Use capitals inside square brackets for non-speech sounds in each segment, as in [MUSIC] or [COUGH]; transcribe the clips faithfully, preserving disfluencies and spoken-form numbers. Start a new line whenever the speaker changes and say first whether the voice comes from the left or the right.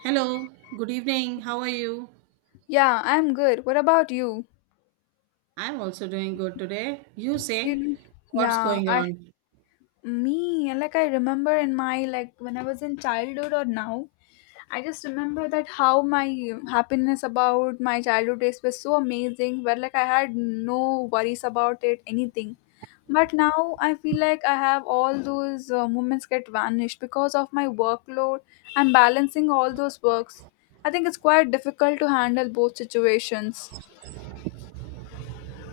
right: Hello, good evening. How are you?
left: Yeah, I'm good. What about you?
right: I'm also doing good today. You say,
left: You,
right: what's
left: yeah,
right: going
left: I,
right: on?
left: me, like I remember in my, like when I was in childhood or now, I just remember that how my happiness about my childhood days was so amazing, where like I had no worries about it, anything. But now I feel like I have all those uh, moments get vanished because of my workload and balancing all those works. I think it's quite difficult to handle both situations.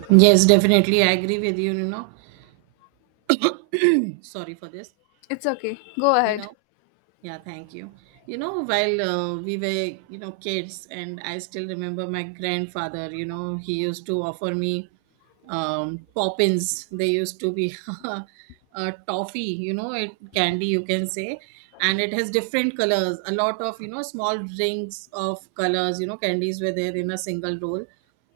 right: Yes, definitely. I agree with you, you know. [CLEARS THROAT] Sorry for this.
left: It's okay. Go
right: You
left: ahead.
right: know, yeah, thank you. You know, while uh, we were, you know, kids, and I still remember my grandfather, you know, he used to offer me um, poppins. They used to be [LAUGHS] a toffee, you know, it candy, you can say. And it has different colors, a lot of, you know, small rings of colors, you know, candies were there in a single roll.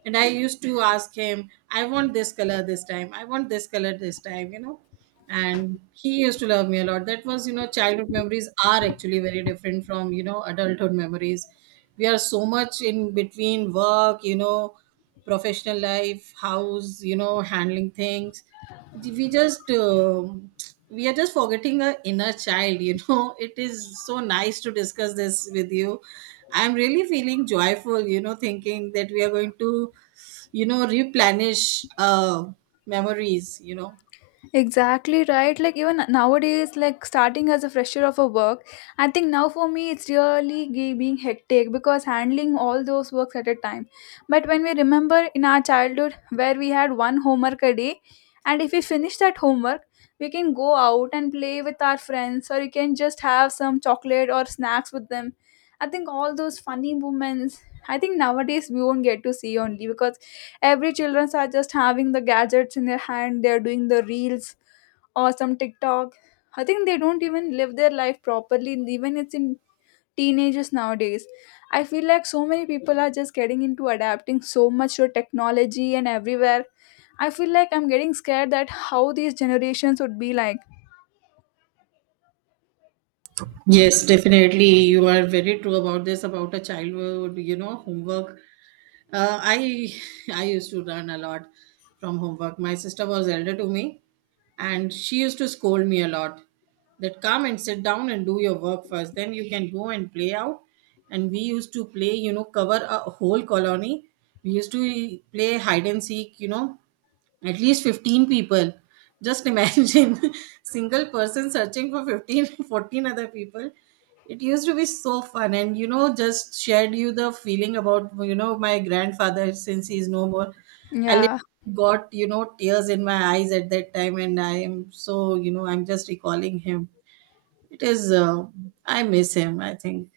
right: And I used to ask him, I want this color this time, I want this color this time, you know, and he used to love me a lot. That was, you know, childhood memories are actually very different from, you know, adulthood memories. We are so much in between work, you know, professional life, house, you know, handling things. We just um we are just forgetting the inner child, you know. [LAUGHS] It is so nice to discuss this with you. I'm really feeling joyful, you know, thinking that we are going to, you know, replenish uh memories, you know.
left: Exactly right. Like even nowadays, like starting as a fresher of a work, I think now for me it's really ge- being hectic because handling all those works at a time. But when we remember in our childhood where we had one homework a day, and if we finish that homework, we can go out and play with our friends, or you can just have some chocolate or snacks with them. I think all those funny moments. I think nowadays we won't get to see only because every childrens are just having the gadgets in their hand. They're doing the reels or some TikTok. I think they don't even live their life properly, and even it's in teenagers nowadays. I feel like so many people are just getting into adapting so much to technology and everywhere. I feel like I'm getting scared that how these generations would be like.
right: Yes, definitely. You are very true about this, about a childhood, you know, homework. Uh, I [LAUGHS] I used to run a lot from homework. My sister was elder to me, and she used to scold me a lot. That come and sit down and do your work first, then you can go and play out. And we used to play, you know, cover a whole colony. We used to play hide and seek, you know, at least fifteen people. Just imagine, [LAUGHS] single person searching for fifteen, [LAUGHS] fourteen other people. It used to be so fun. And, you know, just shared you the feeling about, you know, my grandfather, since he's no more. I
left: Yeah,
right: literally got, you know, tears in my eyes at that time, and I am so, you know, I'm just recalling him. It is uh, I miss him, I think.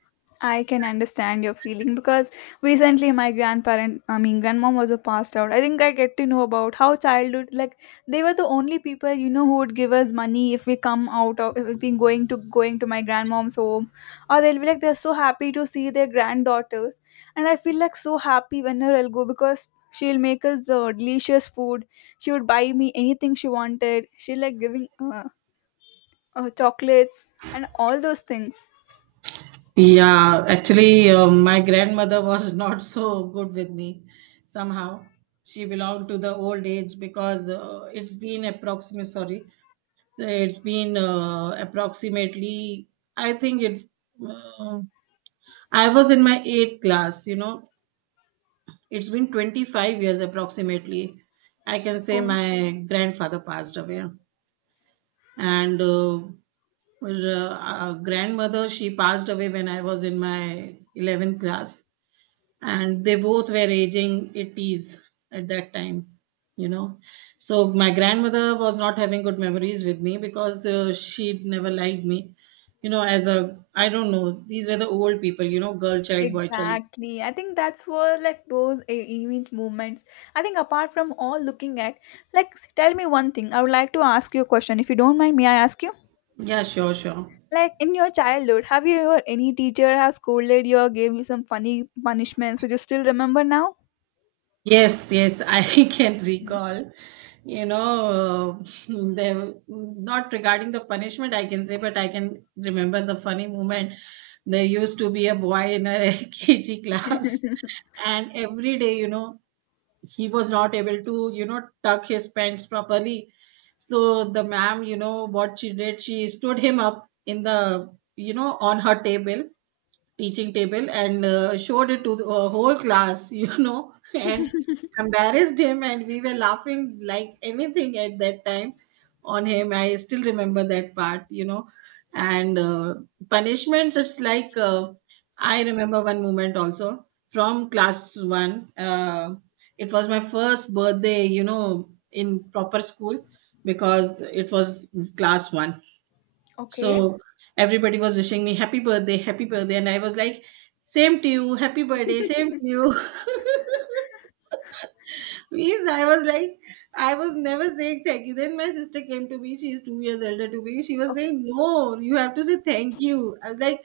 left: I can understand your feeling because recently my grandparent, I mean, grandmom also passed out. I think I get to know about how childhood, like they were the only people you know who would give us money if we come out of if we going to going to my grandmom's home, or they'll be like they're so happy to see their granddaughters, and I feel like so happy whenever I'll go because she'll make us uh, delicious food. She would buy me anything she wanted. She like giving uh, uh, chocolates and all those things.
right: Yeah, actually, uh, my grandmother was [LAUGHS] not so good with me somehow. She belonged to the old age because uh, it's been approximately, sorry, it's been uh, approximately, I think it's, uh, I was in my eighth class, you know, it's been twenty-five years approximately, I can say,
left: Oh.
right: my grandfather passed away. And uh, uh, grandmother, she passed away when I was in my eleventh class, and they both were aging eighties at that time, you know. So my grandmother was not having good memories with me because uh, she never liked me, you know. As a, I don't know, these were the old people, you know, girl child, boy child.
left: Exactly. I think that's what like those e- event movements. I think apart from all looking at, like, s- tell me one thing. I would like to ask you a question. If you don't mind, may I ask you?
right: Yeah, sure, sure.
left: Like in your childhood, have you ever any teacher has scolded you or gave you some funny punishments which you still remember now?
right: Yes, yes, [LAUGHS] I can
left: Mm.
right: recall. You know, uh, [LAUGHS] they not regarding the punishment, I can say, but I can remember the funny moment. There used to be a boy in our [LAUGHS] L K G class, and every day, you know, he was not able to, you know, tuck his pants properly. So the ma'am, you know, what she did, she stood him up in the, you know, on her table, teaching table, and uh, showed it to the uh, whole class, [LAUGHS] you know, and embarrassed him. And we were laughing like anything at that time on him. I still remember that part, you know. And uh, punishments, it's like uh, I remember one moment also from class one. Uh, it was my first birthday, you know, in proper school, because it was class one.
left: Okay.
right: So everybody was wishing me happy birthday, happy birthday. And I was like, same to you, happy birthday, same to you. [LAUGHS]
left: [LAUGHS]
right: Means I was like, I was never saying thank you. Then my sister came to me, she's two years elder to me. She was
left: Okay.
right: saying, no, you have to say thank you. I was like,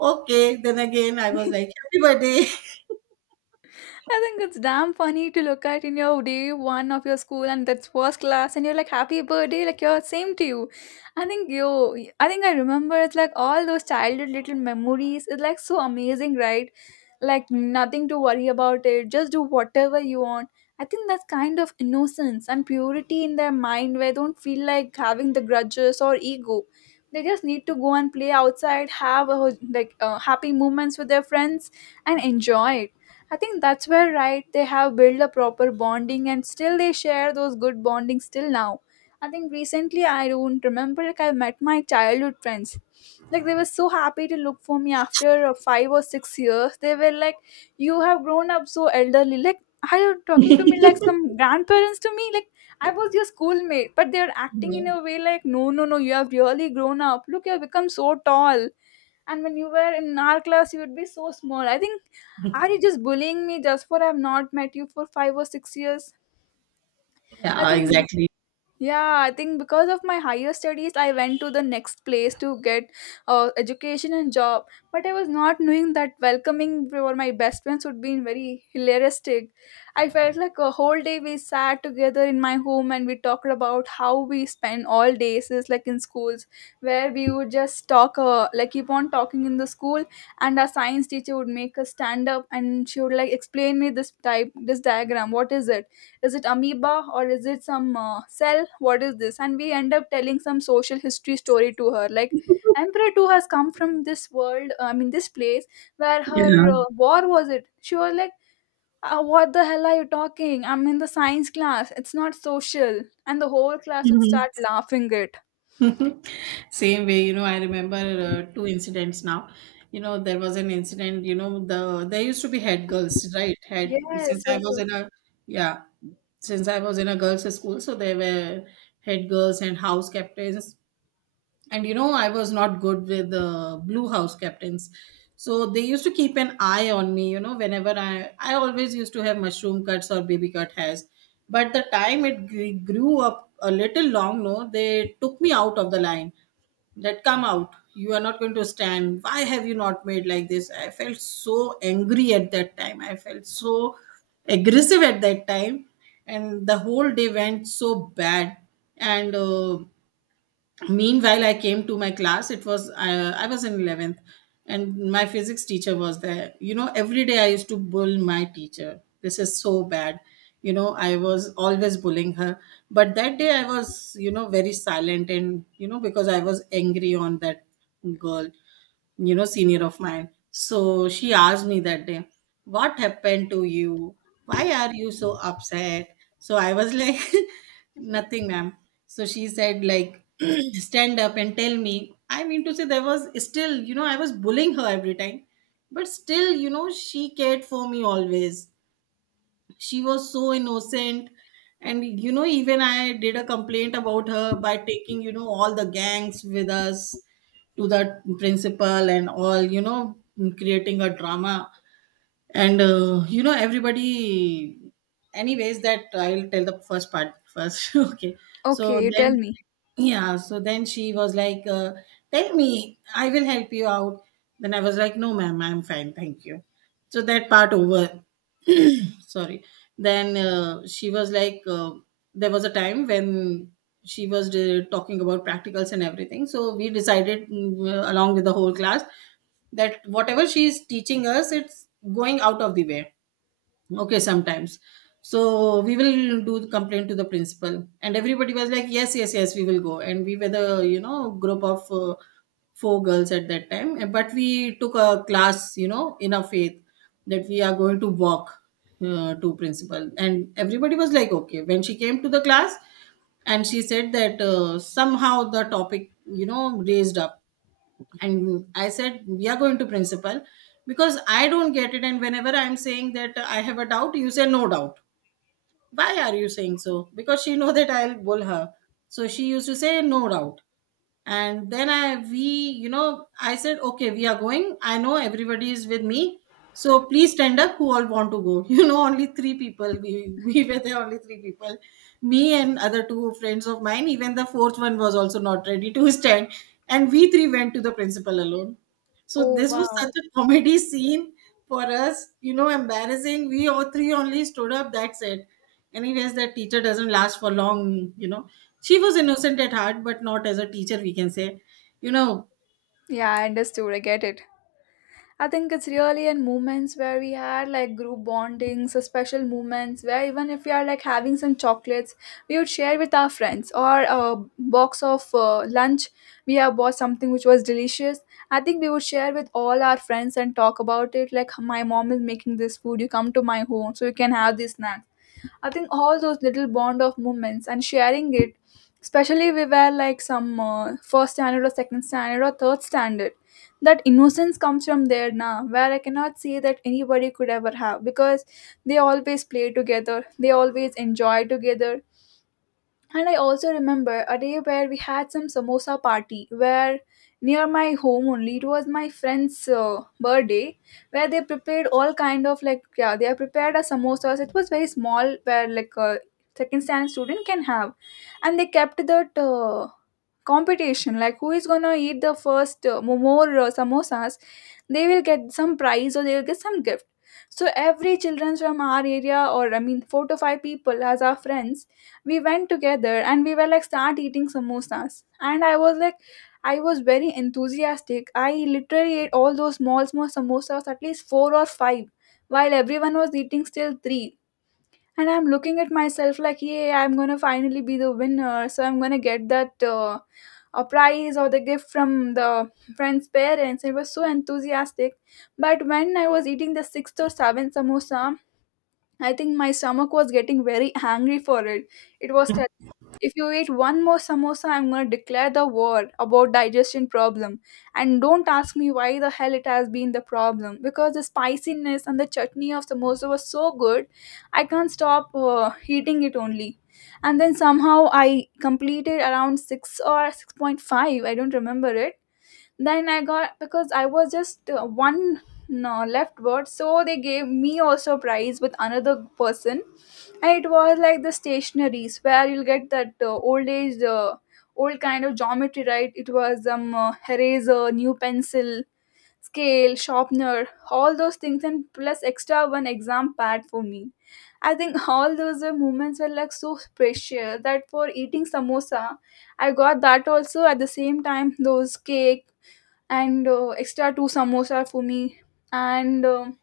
right: okay. Then again, I was like,
left: [LAUGHS]
right: happy birthday.
left: I think it's damn funny to look at in your day one of your school and that's first class and you're like happy birthday like you're same to you. I think you I think I remember it's like all those childhood little memories. It's like so amazing, right? Like nothing to worry about, it just do whatever you want. I think that's kind of innocence and purity in their mind where they don't feel like having the grudges or ego. They just need to go and play outside, have a, like uh, happy moments with their friends and enjoy it. I think that's where, right, they have built a proper bonding and still they share those good bondings till now. I think recently I don't remember like I met my childhood friends. Like they were so happy to look for me after uh, five or six years. They were like, you have grown up so elderly. Like, are you talking to me like some grandparents to me? Like, I was your schoolmate, but they're acting in a
right: [LAUGHS]
left: way like, no, no, no, you have really grown up, look, you have become so tall. And when you were in our class, you would be so small. I think, are you just bullying me just for I have not met you for five or six years? I
right: Yeah,
left: think,
right: exactly.
left: yeah, I think because of my higher studies, I went to the next place to get uh, education and job. But I was not knowing that welcoming for my best friends would be very hilarious. I felt like a whole day we sat together in my home and we talked about how we spend all days, is like in schools, where we would just talk, uh, like keep on talking in the school, and our science teacher would make us stand up and she would like explain me this type, this diagram, what is it? Is it amoeba or is it some uh, cell, what is this? And we end up telling some social history story to her, like emperor two has come from this world, I mean this place, where her uh,
right: Yeah.
left: war was it. She was like, uh, what the hell are you talking? I'm in the science class, it's not social. And the whole class would
right: Mhm.
left: start laughing it.
right: [LAUGHS] Same way, you know, I remember uh, two incidents now. You know, there was an incident, you know, the there used to be head girls, right? Head, since
left: Yes,
right: I
left: yes,
right: was
left: yes.
right: in a, yeah, since I was in a girls' school, so there were head girls and house captains. And, you know, I was not good with the blue house captains, so they used to keep an eye on me, you know. Whenever i i always used to have mushroom cuts or baby cut hairs, but the time it gre- grew up a little long, no, they took me out of the line. That come out, you are not going to stand, why have you not made like this. I felt so angry at that time, I felt so aggressive at that time, and the whole day went so bad. And uh, meanwhile I came to my class, it was uh, I was in eleventh, and my physics teacher was there, you know. Every day I used to bull my teacher, this is so bad, you know, I was always bullying her. But that day I was, you know, very silent, and, you know, because I was angry on that girl, you know, senior of mine. So she asked me that day, what happened to you, why are you so upset. So I was like, [LAUGHS] nothing ma'am. So she said like, [CLEARS THROAT] stand up and tell me. I mean to say, there was still, you know, I was bullying her every time, but still, you know, she cared for me always, she was so innocent. And, you know, even I did a complaint about her by taking, you know, all the gangs with us to the principal and all, you know, creating a drama. And uh, you know, everybody, anyways, that I'll tell the first part first. [LAUGHS] Okay, so
left: Okay, you tell
right: then,
left: me.
right: yeah, so then she was like, uh, tell me, I will help you out. Then I was like, no, ma'am, I'm fine, thank you. So that part over. [CLEARS THROAT] Sorry. Then uh, she was like, uh, there was a time when she was uh, talking about practicals and everything. So we decided, mm, uh, along with the whole class, that whatever she is teaching us, it's going out of the way, okay, sometimes. So we will do the complaint to the principal, and everybody was like, yes, yes, yes, we will go. And we were the, you know, group of uh, four girls at that time. And but we took a class, you know, in a faith that we are going to walk uh, to principal, and everybody was like, okay. When she came to the class, and she said that, uh, somehow the topic, you know, raised up, and I said we are going to principal, because I don't get it, and whenever I'm saying that I have a doubt, you say no doubt, why are you saying so, because she know [LAUGHS] that I'll bull her, so she used to say no doubt. And then I we you know, I said okay, we are going, I know everybody is with me. So please stand up, who all want to go. [LAUGHS] You know, only three people, we, [LAUGHS] we were there only three people, me and other two friends of mine. Even the fourth one was also not ready to [LAUGHS] stand, and we three went to the principal alone. So
left: Oh,
right: this was such
left: wow.
right: a comedy scene for us, you know, embarrassing. We all three only stood up, that's it. Anyways, that teacher doesn't last for long, you know. She was innocent at heart, but not as a teacher, we can say. You know,
left: Yeah, I understood, I get it. I think it's really in moments where we had like group bondings, or special moments where even if we are like having some chocolates, we would share with our friends or a box of uh, lunch. We have bought something which was delicious. I think we would share with all our friends and talk about it. Like, my mom is making this food, you come to my home so you can have this snack. I think all those little bond of moments and sharing it, especially we were like some uh, first standard or second standard or third standard. That innocence comes from there now, where I cannot say that anybody could ever have because they always play together, they always enjoy together, and I also remember a day where we had some samosa party where near my home only it was my friend's uh, birthday where they prepared all kind of like, yeah, they have prepared a samosas, it was very small where like a second standard student can have. And they kept that uh, competition like who is gonna eat the first uh, mo- more uh, samosas, they will get some prize or they'll get some gift. So every children from our area, or I mean four to five people as our friends, we went together and we were like start eating samosas, and I was like, I was very enthusiastic, I literally ate all those small small samosas at least four or five, while everyone was eating still three. And I'm looking at myself like, yay, I'm gonna finally be the winner. So I'm gonna get that uh, a prize or the gift from the friend's parents. I was so enthusiastic. But when I was eating the sixth or seventh samosa, I think my stomach was getting very hungry for it. It was,
right: [LAUGHS]
left: if you eat one more samosa, I'm going to declare the war about digestion problem. And don't ask me why the hell it has been the problem because the spiciness and the chutney of samosa was so good, I can't stop uh, eating it only. And then somehow I completed around six or six point five, I don't remember it. Then I got, because I was just uh, one, no, left word, so they gave me also a prize with another person. And it was like the stationaries where you'll get that uh, old age uh, old kind of geometry, right? It was um uh, eraser, new pencil, scale, sharpener, all those things and plus extra one exam pad for me. I think [LAUGHS] all those uh, moments were like so precious that for eating samosa I got that also, at the same time those cake and uh, extra two samosa for me, and um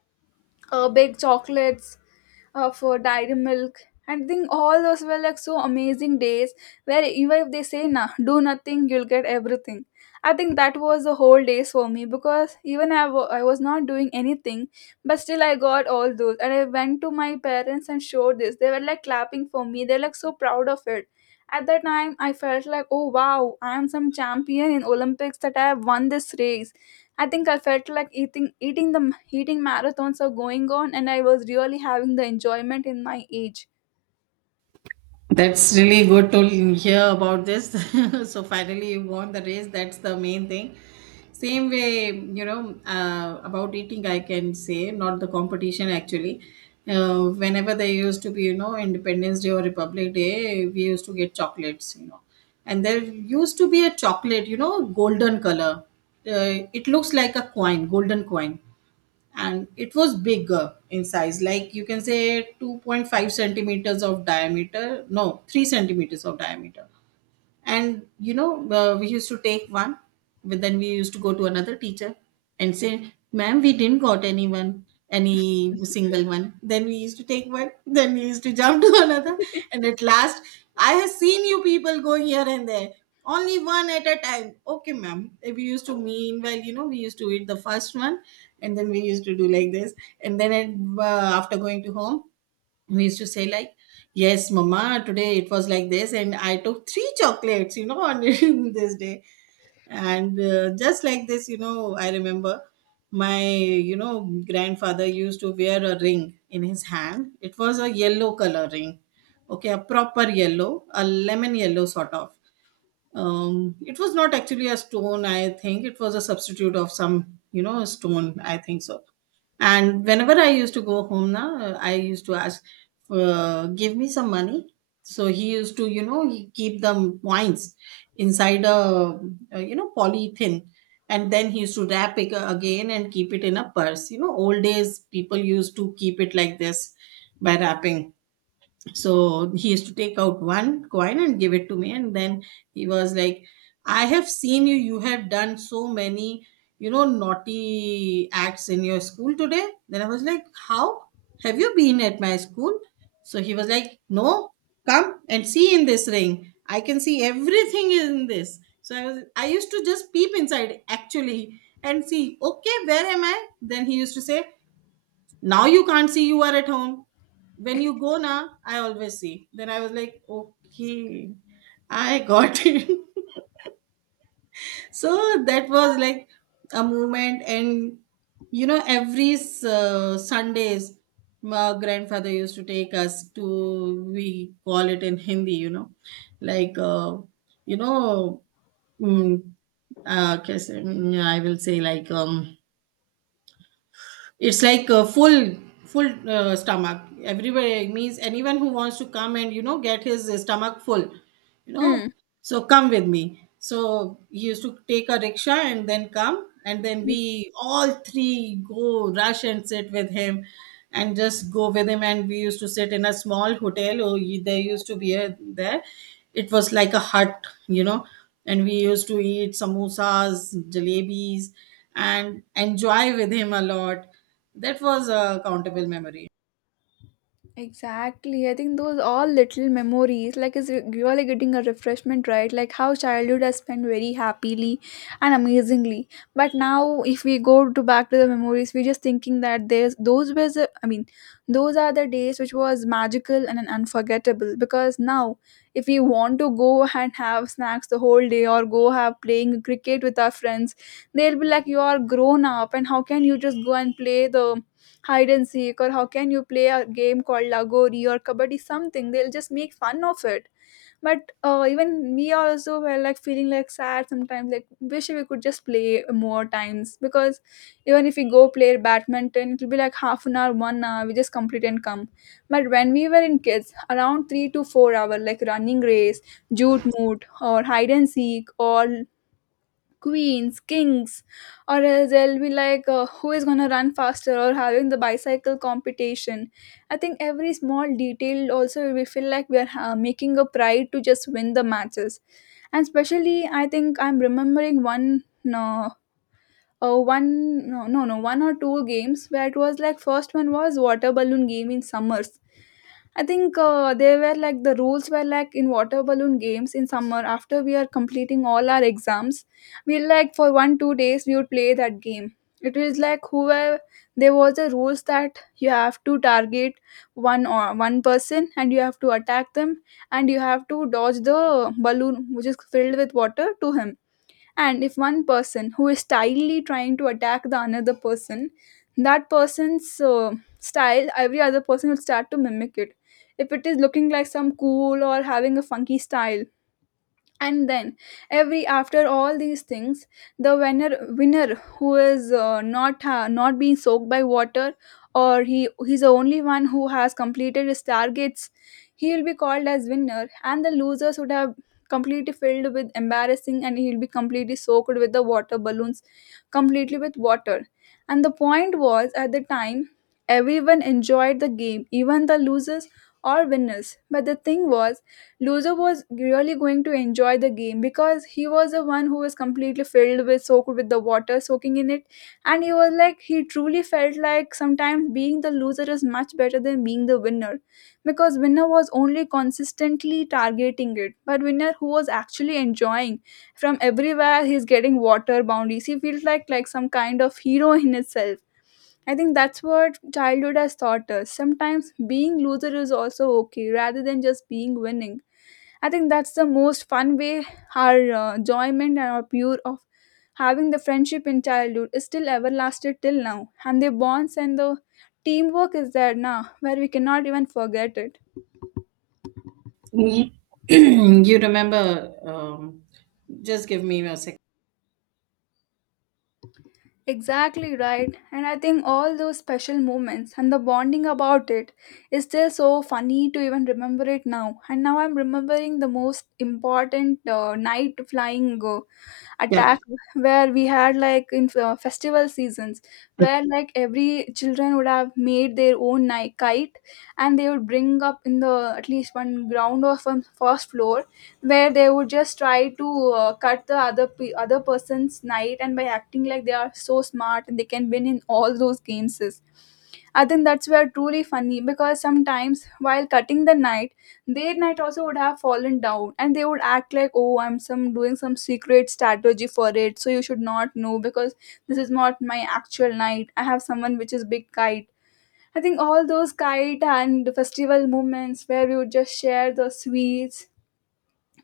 left: uh, baked chocolates uh, for dairy milk. And think all those were like so amazing days where even if they say nah, do nothing, you'll get everything. I think that was the whole days for me because even I wa- I was not doing anything, but still I got all those and I went to my parents and showed this. They were like clapping for me, they're like so proud of it. At that time I felt like, oh wow, I am some champion in Olympics that I have won this race. I think I felt like eating, eating the eating marathons are going on and I was really having the enjoyment in my age.
right: that's really good to hear about this. [LAUGHS] So finally, you won the race. That's the main thing. Same way, you know, uh, about eating, I can say not the competition actually. Uh, whenever there used to be, you know, Independence Day or Republic Day, we used to get chocolates, you know, and there used to be a chocolate, you know, golden color. Uh, it looks like a coin, golden coin, and it was bigger in size, like you can say two point five centimeters of diameter, no, three centimeters of diameter. And you know, uh, we used to take one, but then we used to go to another teacher and say, "Ma'am, we didn't got anyone, any single one." Then we used to take one, then we used to jump [LAUGHS] to another. And at last, "I have seen you people going here and there, only one at a time, okay ma'am." And we used to, meanwhile, you know, we used to eat the first one and then we used to do like this. And then it, uh, after going to home, we used to say like, "Yes mama, today it was like this and I took three chocolates, you know, on [LAUGHS] this day." And uh, just like this, you know, I remember my, you know, grandfather used to wear a ring in his hand. It was a yellow color ring, okay, a proper yellow, a lemon yellow sort of. Um it was not actually a stone, I think it was a substitute of some, you know, stone, I think so. And whenever I used to go home na, I used to ask, uh, "Give me some money." So he used to, you know, he keep the coins inside a, a, you know, polythene, and then he used to wrap it again and keep it in a purse. You know, old days people used to keep it like this, by wrapping. So he used to take out one coin and give it to me, and then he was like, "I have seen you you have done so many, you know, naughty acts in your school today." Then I was like, "How, have you been at my school?" So he was like, "No, come and see, in this ring I can see everything in this." So i was I used to just peep inside actually and see, okay, where am I. Then he used to say, "Now you can't see, you are at home. When you go now, I always see." Then I was like, "Okay, I got [LAUGHS] it." So that was like a moment. And you know, every uh, Sundays, my grandfather used to take us to, we call it in Hindi, you know, like, uh, you know, mm, uh, कैसे- I will say like, um, it's like a full full uh, stomach, everybody means anyone who wants to come and, you know, get his uh, stomach full, you know.
left: Hmm.
right: So come with me. So he used to take a rickshaw and then come, and then
left: Hmm.
right: we all three go rush and sit with him, and just go with him. And we used to sit in a small hotel, or y- there used to be a there, it was like a hut, you know. And we used to eat samosas, jalebis, and enjoy with him a lot. That was a countable memory.
left: Exactly. I think those all little memories, like is really getting a refreshment, right? Like how childhood has spent very happily and amazingly. But now if we go to back to the memories, we're just thinking that there's those was a- I mean, those are the days which was magical and unforgettable. Because now, if we want to go and have snacks the whole day or go have playing cricket with our friends, they'll be like, you are grown up, and how can you just go and play the hide and seek? Or how can you play a game called lagori or kabaddi something? They'll just make fun of it. But uh, even me also were like feeling like sad sometimes, like wish we could just play more times. Because even if we go play badminton, it'll be like half an hour, one hour we just complete and come. But when we were in kids, around three to four hour like running race, jute moot, or hide and seek, or queens, kings, or else they'll be like, uh, who is gonna run faster, or having the bicycle competition. I think every small detail also we feel like we are uh, making a pride to just win the matches. And especially, I think I'm remembering one. No, uh, one, no, no, no, one or two games where it was like first one was water balloon game in summers. I think uh, they were like the rules were like in water balloon games in summer. After we are completing all our exams, we like for one two days we would play that game. It was like whoever, there was a rules that you have to target one or one person and you have to attack them, and you have to dodge the balloon which is filled with water to him. And if one person who is stylely trying to attack the another person, that person's uh, style every other person will start to mimic it, if it is looking like some cool or having a funky style. And then every after all these things, the winner winner who is uh, not ha- not being soaked by water, or he he's the only one who has completed his targets, he'll be called as winner. And the losers would have completely filled with embarrassing, and he'll be completely soaked with the water balloons, completely with water. And the point was, at the time everyone enjoyed the game, even the losers or winners. But the thing was, loser was really going to enjoy the game because he was the one who was completely filled with soaked with the water, soaking in it. And he was like, he truly felt like sometimes being the loser is much better than being the winner, because winner was only consistently targeting it, but winner who was actually enjoying, from everywhere he's getting water bounties, he feels like like some kind of hero in itself. I think that's what childhood has taught us. Sometimes being loser is also okay rather than just being winning. I think that's the most fun way, our uh, enjoyment and our pure of having the friendship in childhood is still everlasted till now. And the bonds and the teamwork is there now where we cannot even forget it.
right: Ye- [CLEARS THROAT] you remember, um, just give me a second.
left: Exactly right. And I think all those special moments and the bonding about it is still so funny to even remember it now. And now I'm remembering the most important uh, night flying uh,
right: Yeah.
left: attack where we had like in uh, festival seasons, where like every children would have made their own ni- kite, and they would bring up in the at least one ground or from first floor where they would just try to uh, cut the other pe- other person's night, and by acting like they are so smart and they can win in all those games is. I think that's where truly funny, because sometimes while cutting the night, their knight also would have fallen down, and they would act like, oh, I'm some doing some secret strategy for it, so you should not know because this is not my actual knight. I have someone which is big kite. I think all those kite and festival moments where we would just share the sweets,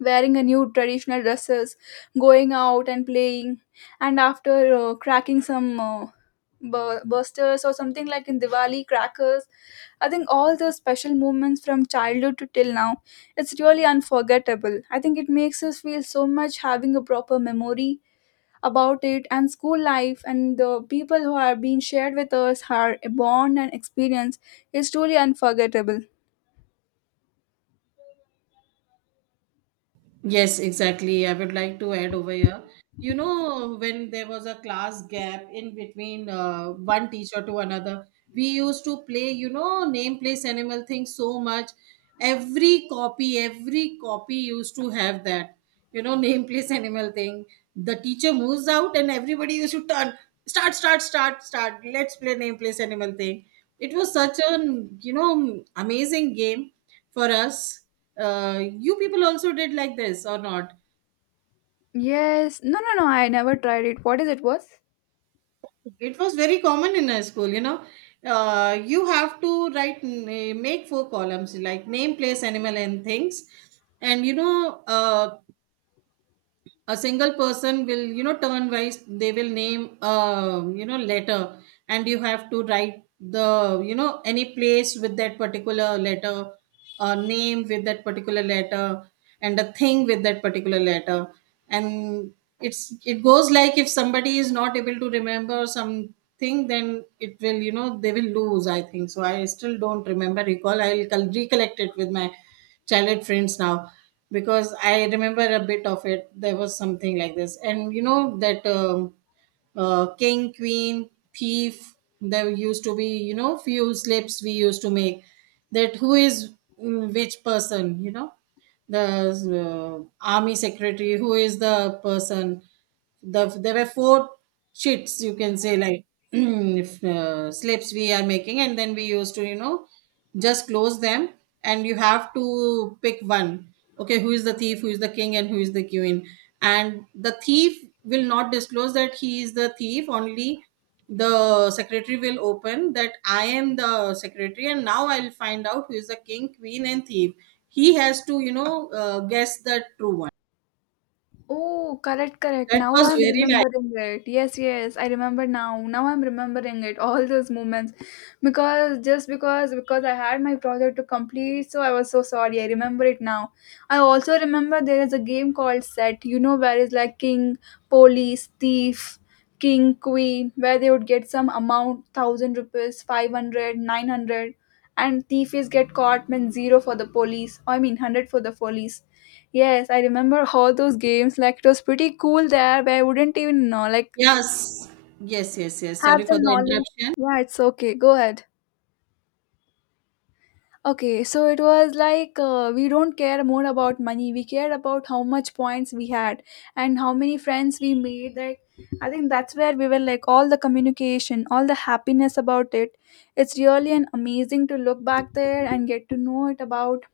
left: wearing a new traditional dresses, going out and playing, and after uh, cracking some uh, bur- bursters or something like in Diwali crackers. I think all those special moments from childhood to till now, it's really unforgettable. I think it makes us feel so much, having a proper memory about it, and school life and the people who are being shared with us, our bond and experience is truly unforgettable.
right: Yes, exactly. I would like to add over here, you know, when there was a class gap in between, uh, one teacher to another, we used to play, you know, name, place, animal thing so much. Every copy every copy used to have that, you know, [LAUGHS] name, place, animal thing. The teacher moves out, and everybody used to turn, start, start, start, start, let's play name, place, animal thing. It was such an, you know, amazing game for us. Uh, you people also did like this or not?
left: Yes, no, no, no, I never tried it. What is it was?
right: It was very common in our school, you know. Uh, you have to write, n- make four columns like name, place, animal, and things. And you know, uh, a single person will, you know, turn wise, they will name a, you know, letter, and you have to write the, you know, any place with that particular letter, a name with that particular letter, and a thing with that particular letter. And it's it goes like, if somebody is not able to remember something, then it will, you know, they will lose, I think so. I still don't remember, recall, i'll col- recollect it with my childhood friends now. Because I remember a bit of it. There was something like this, and you know that, um, uh, king, queen, thief. There used to be, you know, few slips we used to make, that who is, mm, which person, you know, the uh, army secretary, who is the person. The there were four sheets, you can say, like [CLEARS THROAT] if uh, slips we are making, and then we used to, you know, just close them, and you have to pick one. Okay, who is the thief, who is the king, and who is the queen. And the thief will not disclose that he is the thief, only the secretary will open that, "I am the secretary and now I'll find out who is the king, queen, and thief." He has to, you know, uh, guess the true one.
left: Oh, correct, correct.
right: That
left: Now
right: was
left: I'm
right: very nice.
left: remembering it. Yes, yes, I remember now. Now I'm remembering it. All those moments, because just because because I had my project to complete, so I was so sorry. I remember it now. I also remember there is a game called Set. You know, where is like king, police, thief, king, queen, where they would get some amount, thousand rupees, five hundred, nine hundred, and thief is get caught means zero for the police. I mean hundred for the police. Yes, I remember all those games. Like it was pretty cool there, but I wouldn't even know, like
right: Yes, yes, yes, yes, sorry
left: have the
right: for the
left: knowledge.
right: interruption.
left: Yeah, it's okay. Go ahead. Okay, so it was like uh, we don't care more about money. We care about how much points we had and how many friends we made. Like, I think that's where we were like all the communication, all the happiness about it. It's really an amazing to look back there and get to know it, about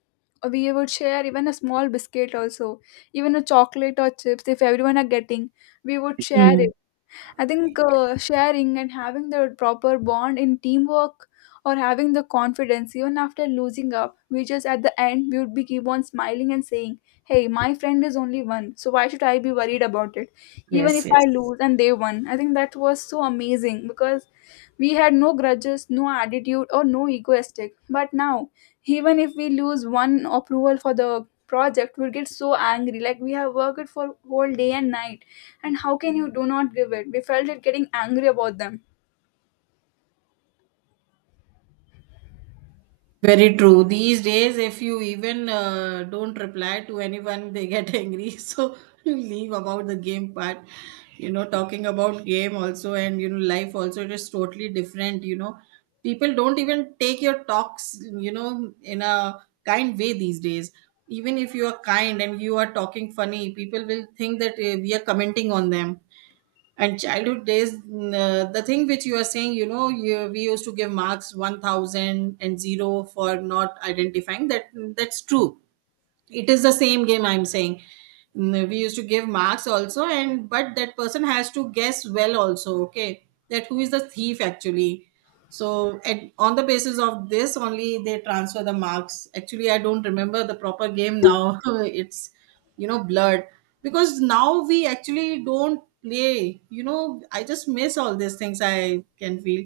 left: we would share even a small biscuit also, even a chocolate or chips, if everyone are getting we would share it.
right: Mm.
left: I think uh, sharing and having the proper bond in teamwork, or having the confidence, even after losing up, we just at the end we would be keep on smiling and saying, hey, my friend is only one, so why should I be worried about it? Even
right: Yes,
left: if I
right: yes.
left: lose and they won. I think that was so amazing, because we had no grudges, no attitude, or no egoistic. But now, even if we lose one approval for the project, we'll get so angry. Like, we have worked for whole day and night. And how can you do not give it? We felt it getting angry about them.
right: Very true. These days, if you even uh, don't reply to anyone, they get [LAUGHS] angry. So leave about the game part. You know, talking about game also and, you know, life also, it is totally different. You know, people don't even take your talks, you know, in a kind way these days. Even if you are kind and you are talking funny, people will think that uh, we are commenting on them. And childhood days, mm, uh, the thing which you are saying, you know, you, we used to give marks one thousand and zero for not identifying that. Mm, that's true, it is the same game I'm saying. Mm, we used to give marks also, and but that person has to guess well also, okay, that who is the thief actually. So, and on the basis of this only, they transfer the marks actually. I don't remember the proper game now [LAUGHS] it's, you know, blood. Because now we actually don't play, you know, I just miss all these things, I can feel.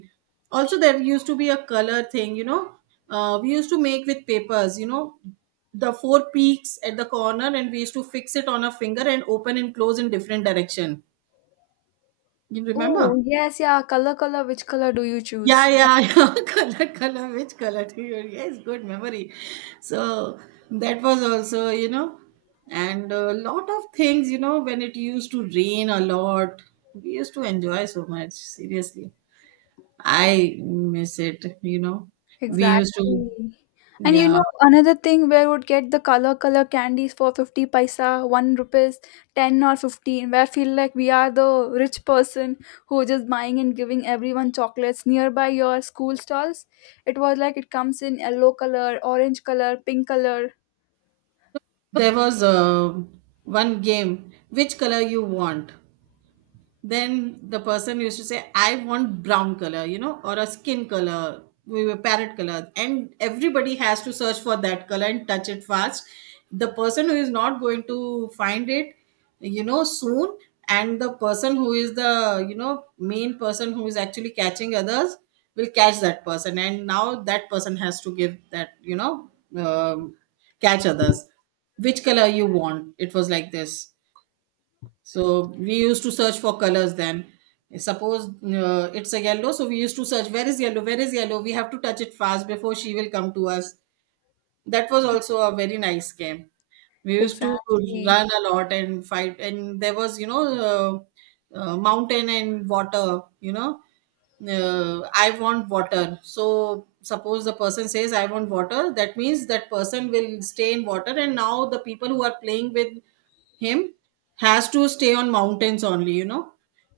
right: Also there used to be a color thing, you know, uh, we used to make with papers, you know, the four peaks at the corner, and we used to fix it on a finger and open and close in different direction. You remember?
left: Oh, yes, yeah, color, color, which color do you
right: Yeah,
left: choose?
right: yeah, [LAUGHS] yeah. Color, color, which color do you? Yes, good memory. So that was also, you know, and a lot of things, you know, when it used to rain a lot, we used to enjoy so much. Seriously, I miss it, you know. We used to,
left: Exactly. And you
right: yeah.
left: know, another thing where would get the color color candies for fifty paisa, one rupees, ten or fifteen, where I feel like we are the rich person, who just buying and giving everyone chocolates nearby your school stalls. It was like it comes in yellow color, orange color, pink color.
right: There was uh, one game, "Which color you want?" Then the person used to say, "I want brown color," you know, or a skin color, we were parrot color. And everybody has to search for that color and touch it fast. The person who is not going to find it, you know, soon, and the person who is the, you know, main person who is actually catching others will catch that person. And now that person has to give that, you know, um, catch others. "Which color
left: Ex-
right: you want?" It was like this. So we used to search for colors then. Suppose uh, it's a yellow, so we used to search, where is yellow, where is yellow. We have to touch it fast before she will come to us. That was also a very nice game. We used to
left: Exactly.
right: run a lot and fight, and there was, you know, uh, uh, mountain and water. You know, uh, "I want water." So suppose the person says, "I want water," that means that person will stay in water. And now the people who are playing with him has to stay on mountains only, you know.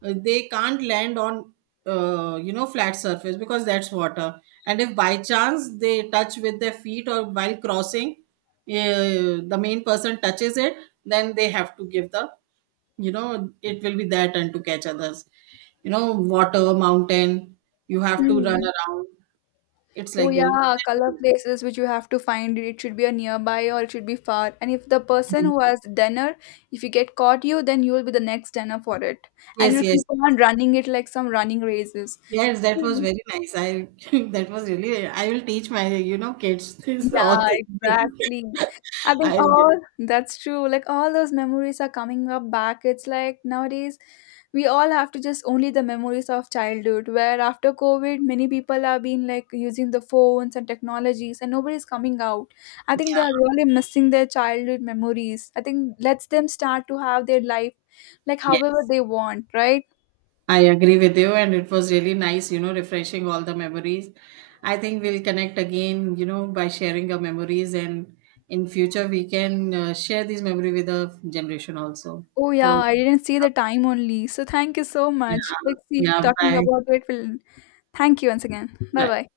right: Uh, they can't land on, uh, you know, flat surface, because that's water. And if by chance they touch with their feet, or while crossing, uh, the main person touches it, then they have to give the, you know, it will be their turn to catch others, you know. Water, mountain, you have to run around, it's
left: Oh
right: like this.
left: yeah, color places which you have to find. It should be a nearby or it should be far. And if the person who has dinner, if you get caught you, then you will be the next dinner for it. And
right: Yes,
left: you'll
right: yes,
left: keep
right: yes.
left: on running it like some running races.
right: Yes, that was very nice. I [LAUGHS] that was really, I will teach my, you know, kids this all
left: Yeah,
right: these [LAUGHS]
left: exactly. I think
right: I
left: all that's true. Like all those memories are coming up back. It's like nowadays we all have to just only the memories of childhood. Where after COVID, many people are being like using the phones and technologies, and nobody's coming out. I think they
right: Yeah,
left: are really missing their childhood memories. I think lets them start to have their life like however
right: yes.
left: they want, right?
right: I agree with you, and it was really nice, you know, refreshing all the memories. I think we'll connect again, you know, by sharing our memories, and in future we can uh, share this memory with the generation also.
left: Oh yeah,
right: So
left: I didn't see the time only. So thank you so much.
right: yeah,
left: Let's see,
right: yeah,
left: talking
right: bye.
left: about it will thank you once again. Bye
right: Bye.
left: bye.